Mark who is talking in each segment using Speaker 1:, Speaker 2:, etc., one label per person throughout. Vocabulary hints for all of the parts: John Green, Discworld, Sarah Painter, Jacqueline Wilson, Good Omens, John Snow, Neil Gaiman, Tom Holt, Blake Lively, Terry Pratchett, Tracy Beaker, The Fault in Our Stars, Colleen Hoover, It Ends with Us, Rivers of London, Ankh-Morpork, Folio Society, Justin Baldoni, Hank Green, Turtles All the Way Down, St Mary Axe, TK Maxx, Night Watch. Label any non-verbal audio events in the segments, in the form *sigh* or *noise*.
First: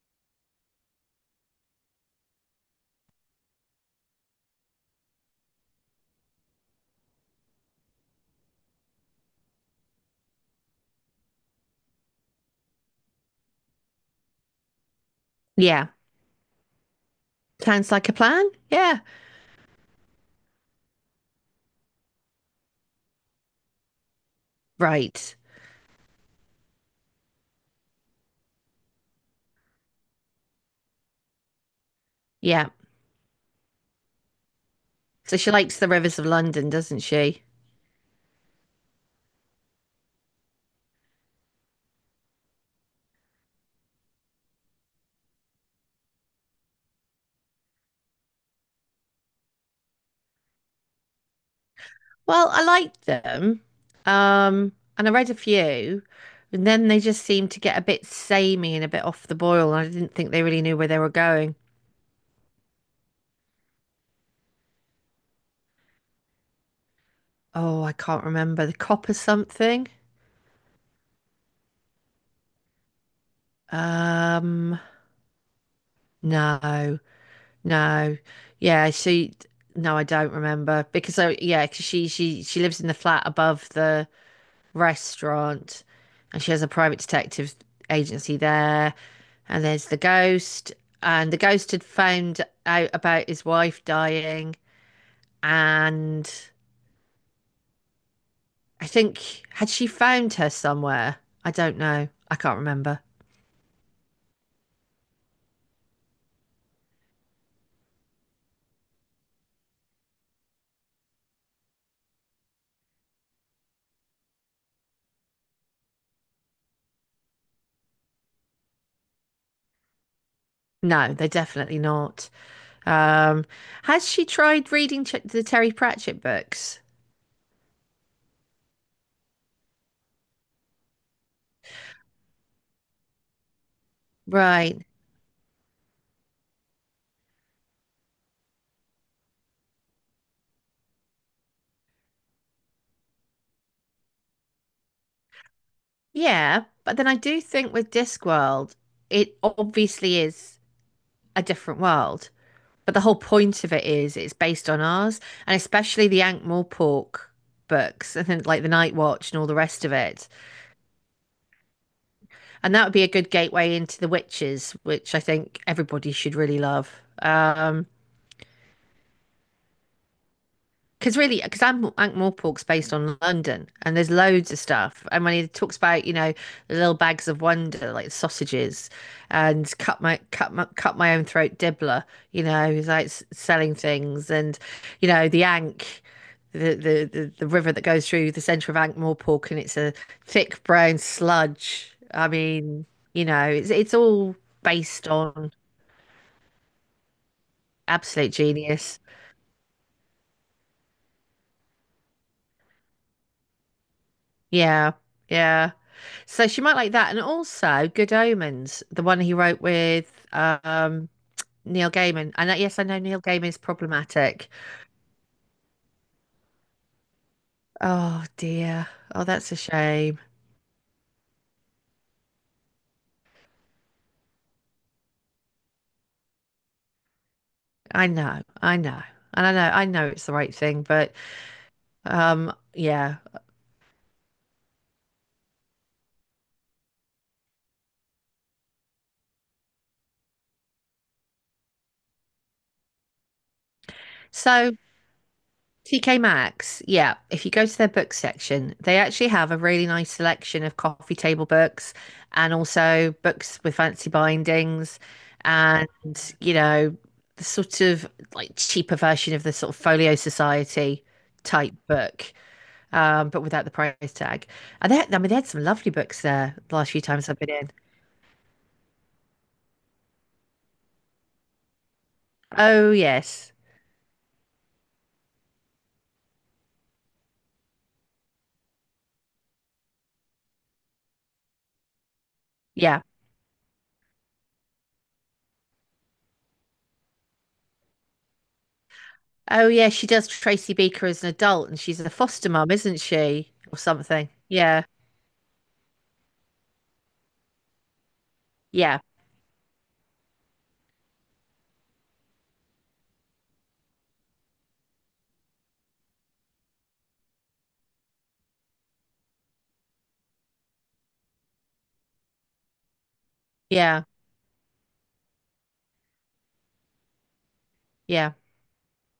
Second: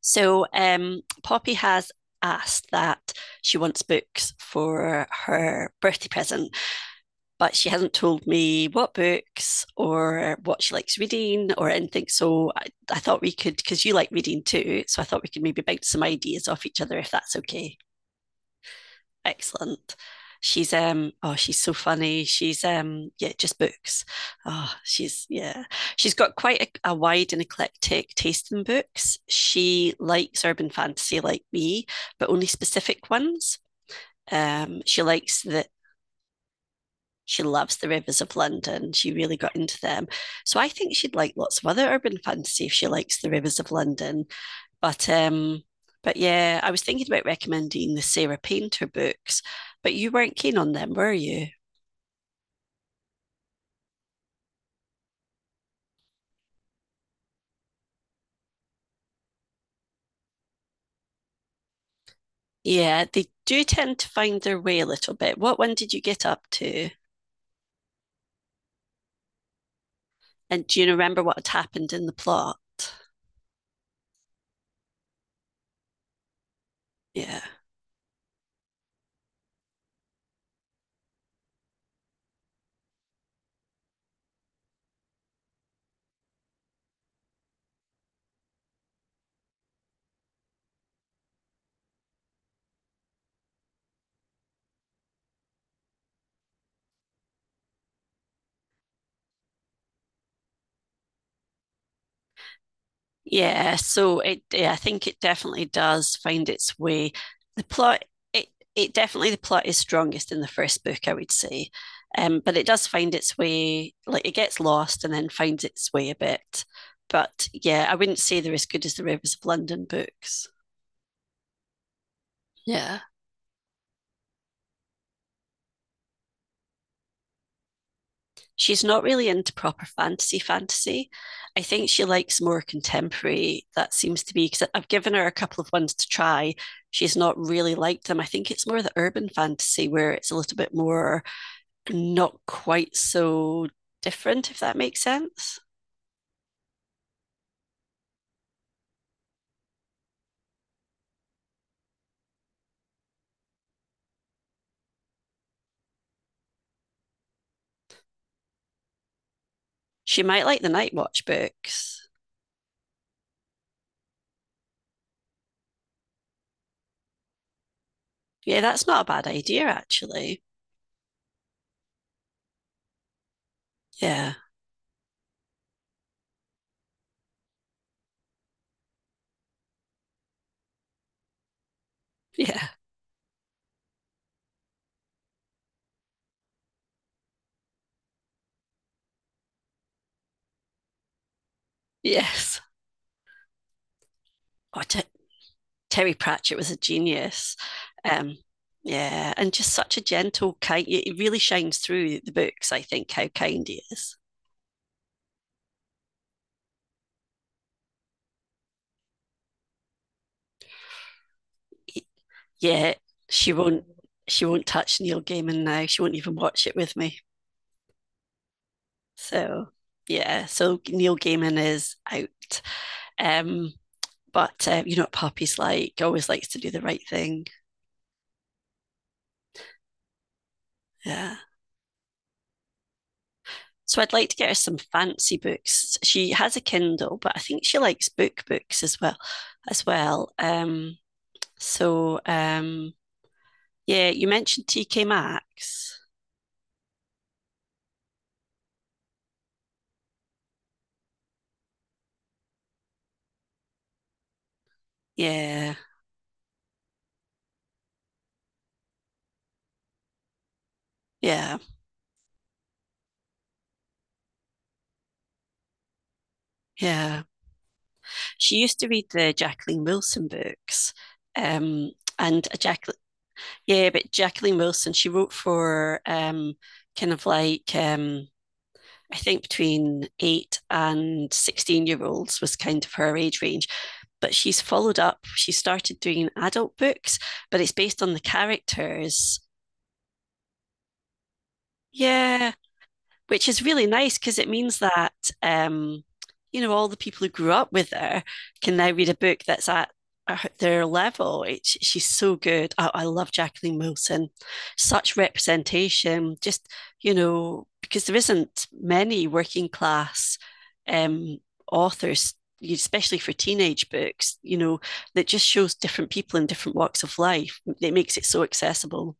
Speaker 1: So Poppy has asked that she wants books for her birthday present, but she hasn't told me what books or what she likes reading or anything. So I thought we could, because you like reading too, so I thought we could maybe bounce
Speaker 2: Yeah.
Speaker 1: some ideas off each other if that's okay.
Speaker 2: Sounds like a plan. Yeah.
Speaker 1: Excellent. She's oh she's so funny. She's yeah just books. Oh she's
Speaker 2: Right.
Speaker 1: yeah she's got quite a wide and eclectic taste in books. She likes urban fantasy like me, but only
Speaker 2: Yeah.
Speaker 1: specific ones. Um, she
Speaker 2: So
Speaker 1: likes
Speaker 2: she
Speaker 1: the
Speaker 2: likes the Rivers of London, doesn't
Speaker 1: she
Speaker 2: she?
Speaker 1: loves the Rivers of London. She really got into them. So I think she'd like lots of other urban fantasy if she likes the Rivers of London. But um, but yeah, I was thinking about recommending the Sarah Painter books, but you weren't keen on them, were you?
Speaker 2: Well, I liked them. Um, and I read a few, and then they just seemed to get a bit samey and a bit off the boil, and I didn't think they really knew where they were going.
Speaker 1: Yeah, they do tend to find their way a little bit. What one did you get up to?
Speaker 2: Oh, I can't remember. The cop or something?
Speaker 1: And do you remember what had happened in the plot?
Speaker 2: Um, no,
Speaker 1: Yeah.
Speaker 2: no. Yeah, she no, I don't remember because I yeah, 'cause she lives in the flat above the restaurant, and she has a private detective agency there. And there's the ghost, and the ghost had found out about his wife dying, and I think had she found her somewhere? I don't know. I can't remember.
Speaker 1: Yeah, so yeah, I think it definitely does find its way. The plot, it it definitely The plot is strongest in the first book, I would say, but it does find its way. Like it gets lost and then finds its way a bit. But yeah, I wouldn't say they're as good as the Rivers of London books.
Speaker 2: No, they're definitely not.
Speaker 1: Yeah.
Speaker 2: Um, has she tried reading the Terry Pratchett books?
Speaker 1: She's not really into proper fantasy fantasy. I think she likes more contemporary. That seems to be because
Speaker 2: Right.
Speaker 1: I've given her a couple of ones to try. She's not really liked them. I think it's more the urban fantasy where it's a little bit more not quite so different, if that makes sense.
Speaker 2: Yeah, but then I do think with Discworld, it obviously is a different world. But the whole point of it is it's based on ours, and especially the Ankh Morpork books, I think, like the Night Watch and all the rest of
Speaker 1: She
Speaker 2: it.
Speaker 1: might like the Night Watch books.
Speaker 2: And that would be a good gateway into the Witches, which I think everybody should really love. Um,
Speaker 1: Yeah, that's not a bad idea, actually.
Speaker 2: because really, because Ankh-Morpork's based on London, and there's
Speaker 1: Yeah,
Speaker 2: loads of stuff. And when he talks about, you know, the little bags of wonder, like sausages, and cut my own throat dibbler,
Speaker 1: *laughs*
Speaker 2: you
Speaker 1: yeah,
Speaker 2: know, he's like selling things, and you know, the Ankh, the river that goes through the centre of Ankh-Morpork, and it's a thick brown sludge. I
Speaker 1: yes.
Speaker 2: mean, you know, it's all
Speaker 1: Oh, I, d-
Speaker 2: based on
Speaker 1: Terry Pratchett was a genius.
Speaker 2: absolute
Speaker 1: Um,
Speaker 2: genius.
Speaker 1: yeah, and just such a gentle, kind. It really shines through the books. I think how kind he is.
Speaker 2: Yeah, yeah. So she might like that. And also Good Omens, the one he wrote with Neil Gaiman. And yes, I
Speaker 1: Yeah,
Speaker 2: know Neil
Speaker 1: she
Speaker 2: Gaiman's
Speaker 1: won't. She
Speaker 2: problematic.
Speaker 1: won't touch Neil Gaiman now. She won't even watch it with me.
Speaker 2: Oh dear. Oh, that's a
Speaker 1: So
Speaker 2: shame.
Speaker 1: yeah, so Neil Gaiman is out. Um, but you know what Poppy's like. Always likes to do the right thing.
Speaker 2: I know, I know. And I know it's the right thing, but
Speaker 1: Yeah.
Speaker 2: yeah.
Speaker 1: So I'd like to get her some fancy books. She has a Kindle, but I think she likes book books as well. So, yeah, you mentioned
Speaker 2: So
Speaker 1: TK Maxx.
Speaker 2: TK Maxx, yeah, if you go to their book section, they actually have a really nice selection of coffee table books and also books with fancy bindings
Speaker 1: Yeah,
Speaker 2: and, you know, the sort of like cheaper version of the sort of Folio Society
Speaker 1: yeah,
Speaker 2: type book, but without the price tag. And I mean, they had some lovely books there the last few
Speaker 1: yeah.
Speaker 2: times I've been in.
Speaker 1: She used to read the Jacqueline Wilson books. Um, and a
Speaker 2: Oh,
Speaker 1: Jacqueline,
Speaker 2: yes.
Speaker 1: yeah, but Jacqueline Wilson, she wrote for kind of like, I think between eight and 16-year-olds was kind of
Speaker 2: Yeah.
Speaker 1: her age range. But she started doing adult books, but it's based on the characters.
Speaker 2: Oh, yeah. She does Tracy Beaker as an adult and she's a foster
Speaker 1: Yeah,
Speaker 2: mum, isn't
Speaker 1: which
Speaker 2: she?
Speaker 1: is
Speaker 2: Or
Speaker 1: really nice
Speaker 2: something.
Speaker 1: because it means
Speaker 2: Yeah.
Speaker 1: that um, you know all the people who grew up with her can now
Speaker 2: Yeah.
Speaker 1: read a book that's at their level. She's so good. I love Jacqueline Wilson. Such representation. Just you know because there isn't many working class um, authors especially for teenage
Speaker 2: Yeah,
Speaker 1: books, you know, that just shows different people in different walks of life. It makes it
Speaker 2: yeah.
Speaker 1: so accessible.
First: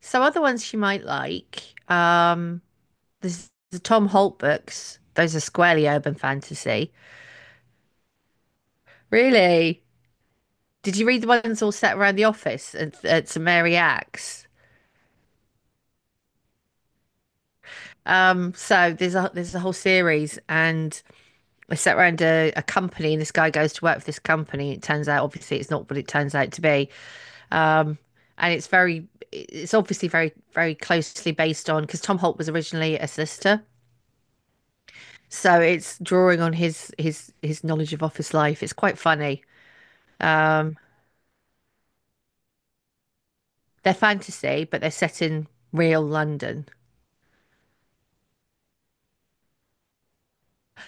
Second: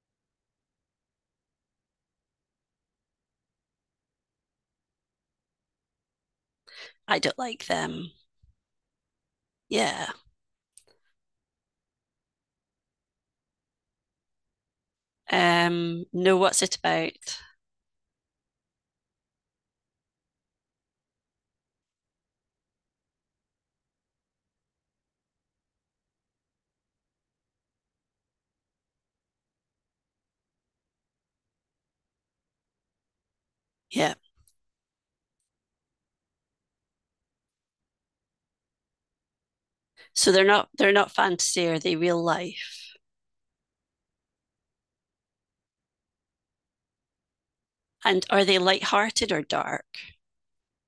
Speaker 2: So other ones she might like, there's the Tom Holt books. Those are squarely urban fantasy.
Speaker 1: I don't like them.
Speaker 2: Really?
Speaker 1: Yeah.
Speaker 2: Did you read the ones all set around the office at St Mary Axe?
Speaker 1: Know what's it about.
Speaker 2: So there's a whole series, and they set around a company, and this guy goes to work for this company. It turns out, obviously, it's not what it turns out to be. Um, and it's very, it's obviously very, very closely based on because Tom Holt was originally a solicitor.
Speaker 1: Yeah.
Speaker 2: So it's drawing on his knowledge of office life. It's quite funny.
Speaker 1: So
Speaker 2: Um,
Speaker 1: they're not fantasy, are they real life?
Speaker 2: they're fantasy, but they're set in real London.
Speaker 1: And are they lighthearted or dark?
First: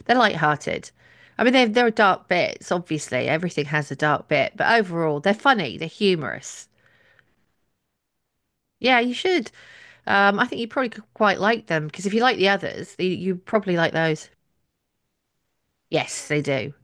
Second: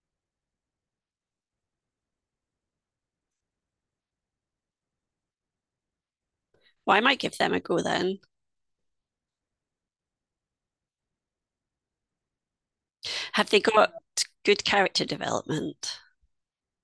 Speaker 2: They're light-hearted. I mean, there are dark bits, obviously. Everything has a dark bit, but overall, they're funny. They're humorous.
Speaker 1: Well, I might give them a go then.
Speaker 2: Yeah, you should. I think you probably could quite like them because if you like the others, you
Speaker 1: Have they
Speaker 2: probably
Speaker 1: got
Speaker 2: like those.
Speaker 1: good character development?
Speaker 2: Yes, they do.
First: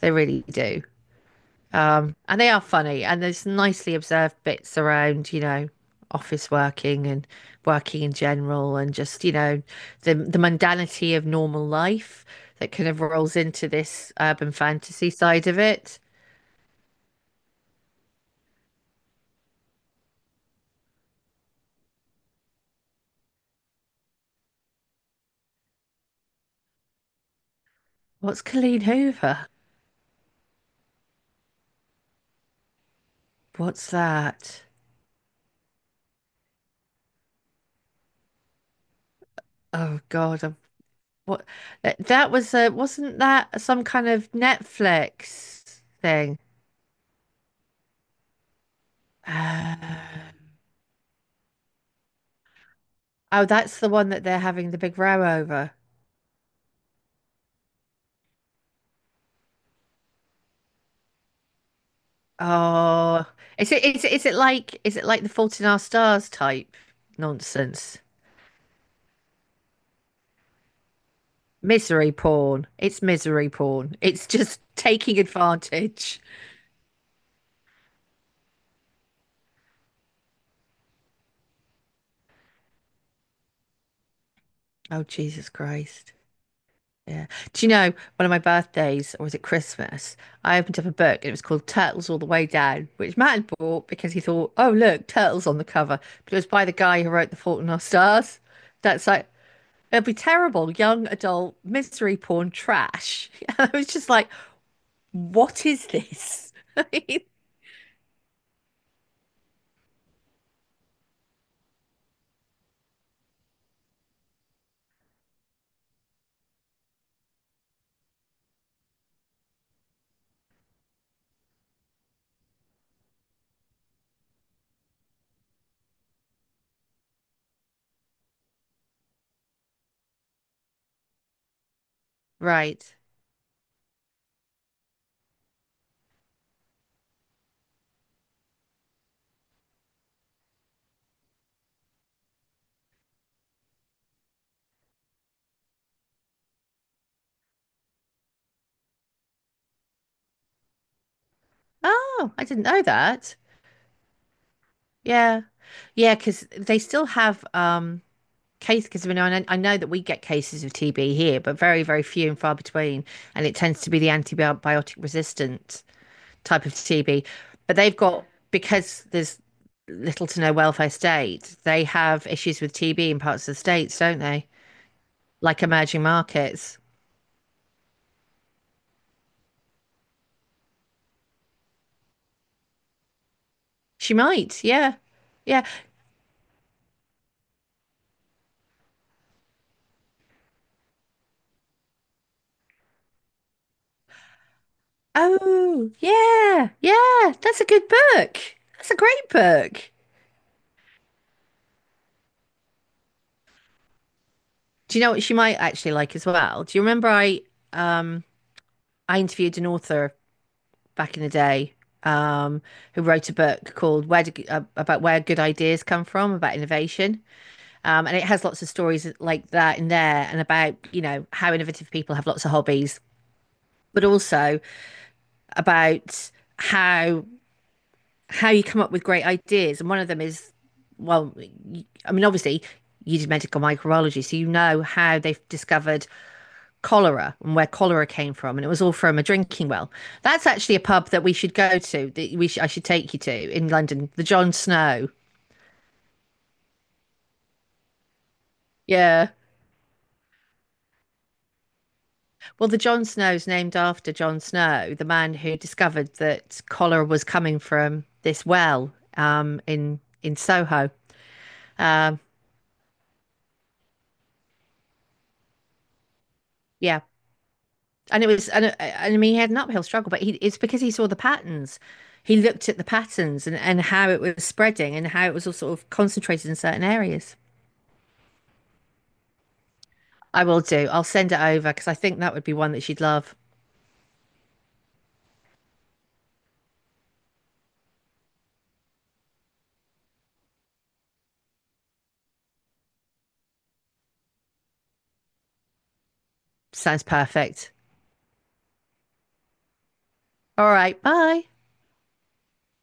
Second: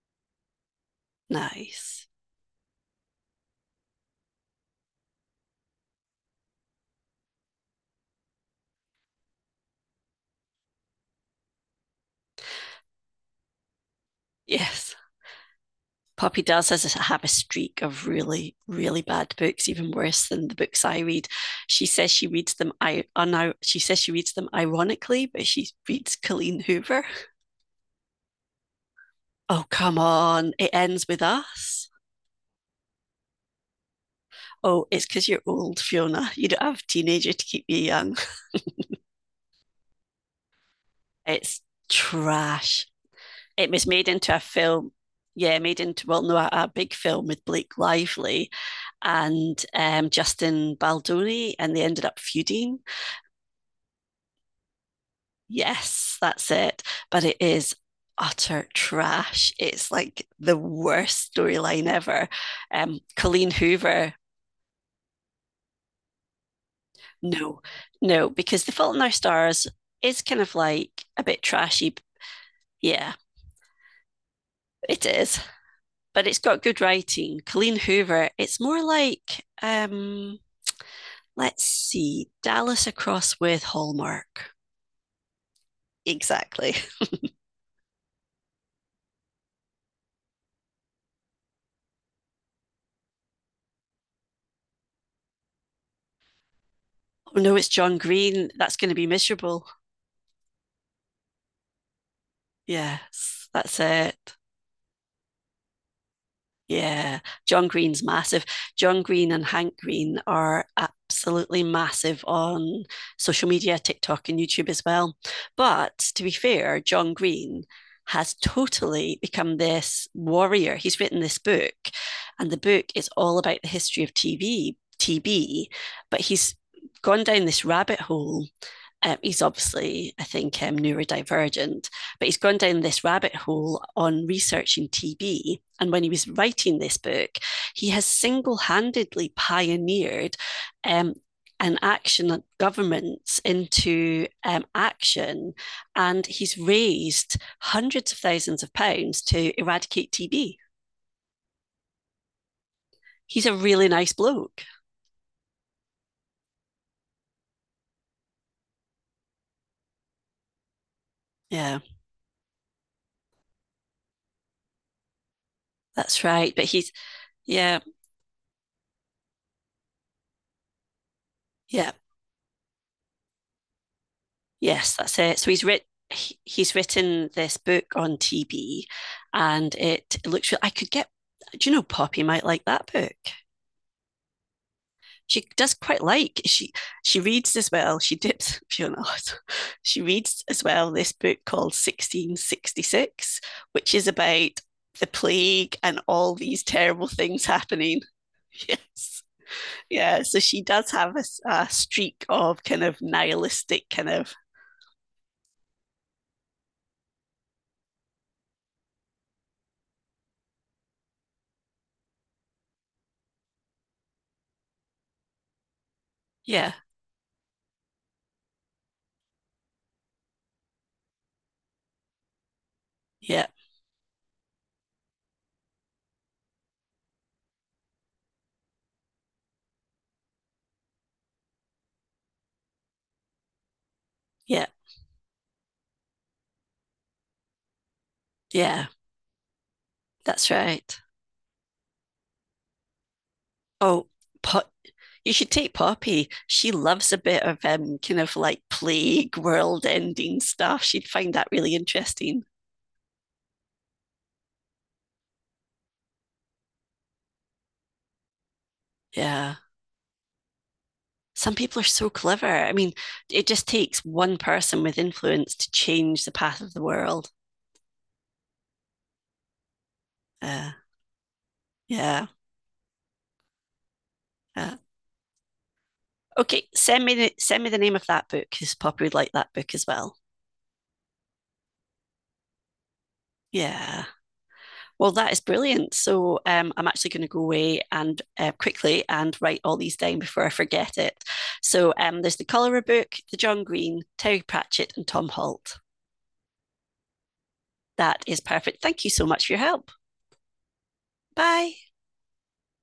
Speaker 2: They really do.
Speaker 1: Nice.
Speaker 2: And they are funny, and there's nicely observed bits around, you know, office working and working in general, and just, you know, the mundanity of normal life that kind of rolls into this urban
Speaker 1: Yes.
Speaker 2: fantasy side of it.
Speaker 1: Poppy have a streak of really, really bad books, even worse than the books I read. She says she reads them. She says she reads them ironically, but she reads Colleen Hoover.
Speaker 2: What's Colleen Hoover?
Speaker 1: Oh come on! It ends with us.
Speaker 2: What's that?
Speaker 1: Oh, it's because you're old, Fiona. You don't have a teenager to keep you young.
Speaker 2: Oh God, I'm- what?
Speaker 1: It's
Speaker 2: That that was a,
Speaker 1: trash.
Speaker 2: wasn't that
Speaker 1: It
Speaker 2: some
Speaker 1: was made
Speaker 2: kind of
Speaker 1: into a film. Yeah, made
Speaker 2: Netflix
Speaker 1: into well, no,
Speaker 2: thing?
Speaker 1: a big film with Blake Lively and
Speaker 2: Uh,
Speaker 1: Justin Baldoni, and they ended up feuding.
Speaker 2: oh, that's the one that they're having the big row over.
Speaker 1: Yes, that's it. But it is utter trash. It's like the worst storyline ever. Um,
Speaker 2: Oh,
Speaker 1: Colleen
Speaker 2: is it is it
Speaker 1: Hoover,
Speaker 2: is it like is it like the Fault in Our Stars type
Speaker 1: no,
Speaker 2: nonsense?
Speaker 1: no, because The Fault in Our Stars is kind of like a bit trashy.
Speaker 2: Misery porn. It's
Speaker 1: Yeah,
Speaker 2: misery porn. It's just *laughs*
Speaker 1: it
Speaker 2: taking
Speaker 1: is,
Speaker 2: advantage.
Speaker 1: but it's got good writing. Colleen Hoover. It's more like, let's see, Dallas across with Hallmark.
Speaker 2: Oh, Jesus Christ.
Speaker 1: Exactly.
Speaker 2: Yeah. Do you know, one of my birthdays, or was it Christmas? I opened up a book and it was called Turtles All the Way Down, which Matt had bought because he thought, oh, look, turtles on the cover. But it was by the guy who wrote The
Speaker 1: Oh no,
Speaker 2: Fault
Speaker 1: it's
Speaker 2: in Our
Speaker 1: John
Speaker 2: Stars.
Speaker 1: Green. That's going to
Speaker 2: That's
Speaker 1: be
Speaker 2: like,
Speaker 1: miserable.
Speaker 2: it'll be terrible, young adult misery porn trash.
Speaker 1: Yes,
Speaker 2: *laughs* I
Speaker 1: that's
Speaker 2: was just like,
Speaker 1: it.
Speaker 2: what is this? *laughs*
Speaker 1: Yeah, John Green's massive. John Green and Hank Green are absolutely massive on social media, TikTok, and YouTube as well. But to be fair, John Green has totally become this warrior. He's written this book, and the book is all about the history of TB, but he's gone down this rabbit hole he's obviously, I think, neurodivergent, but he's gone down
Speaker 2: Right.
Speaker 1: this rabbit hole on researching TB. And when he was writing this book, he has single handedly pioneered um, an action at governments into action. And he's raised hundreds of thousands of pounds to eradicate TB.
Speaker 2: Oh, I didn't know that.
Speaker 1: He's a really nice bloke.
Speaker 2: Yeah. Yeah, because they still have case because I know that we get cases of TB here, but
Speaker 1: Yeah,
Speaker 2: very, very few and far between. And it tends to be the antibiotic resistant
Speaker 1: that's right. But
Speaker 2: type of
Speaker 1: he's,
Speaker 2: TB. But
Speaker 1: yeah,
Speaker 2: they've got because there's little to no welfare state, they
Speaker 1: yeah.
Speaker 2: have issues with TB in parts of the states, don't they?
Speaker 1: Yes, that's it.
Speaker 2: Like emerging
Speaker 1: He's
Speaker 2: markets.
Speaker 1: written this book on TB, and it looks. I could get. Do you know Poppy might like that book.
Speaker 2: She might, yeah.
Speaker 1: She
Speaker 2: Yeah.
Speaker 1: does quite like she reads as well. She dips. *laughs* She reads as well this book called 1666, which is about the plague
Speaker 2: Oh,
Speaker 1: and all these
Speaker 2: yeah,
Speaker 1: terrible
Speaker 2: yeah.
Speaker 1: things
Speaker 2: That's a good
Speaker 1: happening. *laughs*
Speaker 2: book. That's a
Speaker 1: Yes,
Speaker 2: great book.
Speaker 1: yeah. So she does have a streak of kind of nihilistic kind of
Speaker 2: Do you know what she might actually like as well? Do you remember um I interviewed an author back in the day um who wrote a book called about where good ideas come from about
Speaker 1: Yeah,
Speaker 2: innovation. And it has lots of stories like that in there and about, you know, how innovative people have lots of hobbies,
Speaker 1: yeah,
Speaker 2: but also about how how you come up with great ideas. And one of them is, well, I mean, obviously, you did medical microbiology, so you
Speaker 1: yeah,
Speaker 2: know how they've discovered cholera and where cholera came from, and it was
Speaker 1: yeah.
Speaker 2: all from a drinking well. That's
Speaker 1: That's
Speaker 2: actually a
Speaker 1: right.
Speaker 2: pub that we should go to. I should take you to in
Speaker 1: Oh,
Speaker 2: London, the John
Speaker 1: Pop,
Speaker 2: Snow.
Speaker 1: you should take Poppy. She loves a bit of kind of like
Speaker 2: Yeah,
Speaker 1: plague, world-ending stuff. She'd find that really interesting.
Speaker 2: well, the John Snow's named after John Snow, the man who discovered that cholera was coming from this well
Speaker 1: Yeah.
Speaker 2: in Soho.
Speaker 1: Some people are so
Speaker 2: Um,
Speaker 1: clever. I mean, it just takes one person with influence to change the path of the
Speaker 2: yeah,
Speaker 1: world.
Speaker 2: and it was and I mean he had an uphill struggle, but he, it's
Speaker 1: Uh,
Speaker 2: because he saw the patterns.
Speaker 1: yeah.
Speaker 2: He looked at the patterns and how it was
Speaker 1: Uh,
Speaker 2: spreading and how it was all sort of concentrated in
Speaker 1: okay,
Speaker 2: certain areas.
Speaker 1: send me the name of that book because Poppy would like that book as well.
Speaker 2: I will do. I'll send it over because I think that would be one that she'd love.
Speaker 1: Yeah. Well, that is brilliant. So I'm actually going to go away and quickly and write all these down before I forget it. So there's the Cholera book, the John Green, Terry Pratchett, and Tom Holt.
Speaker 2: Sounds perfect.
Speaker 1: That is perfect. Thank you so much for your help.
Speaker 2: All right, bye.
Speaker 1: Bye.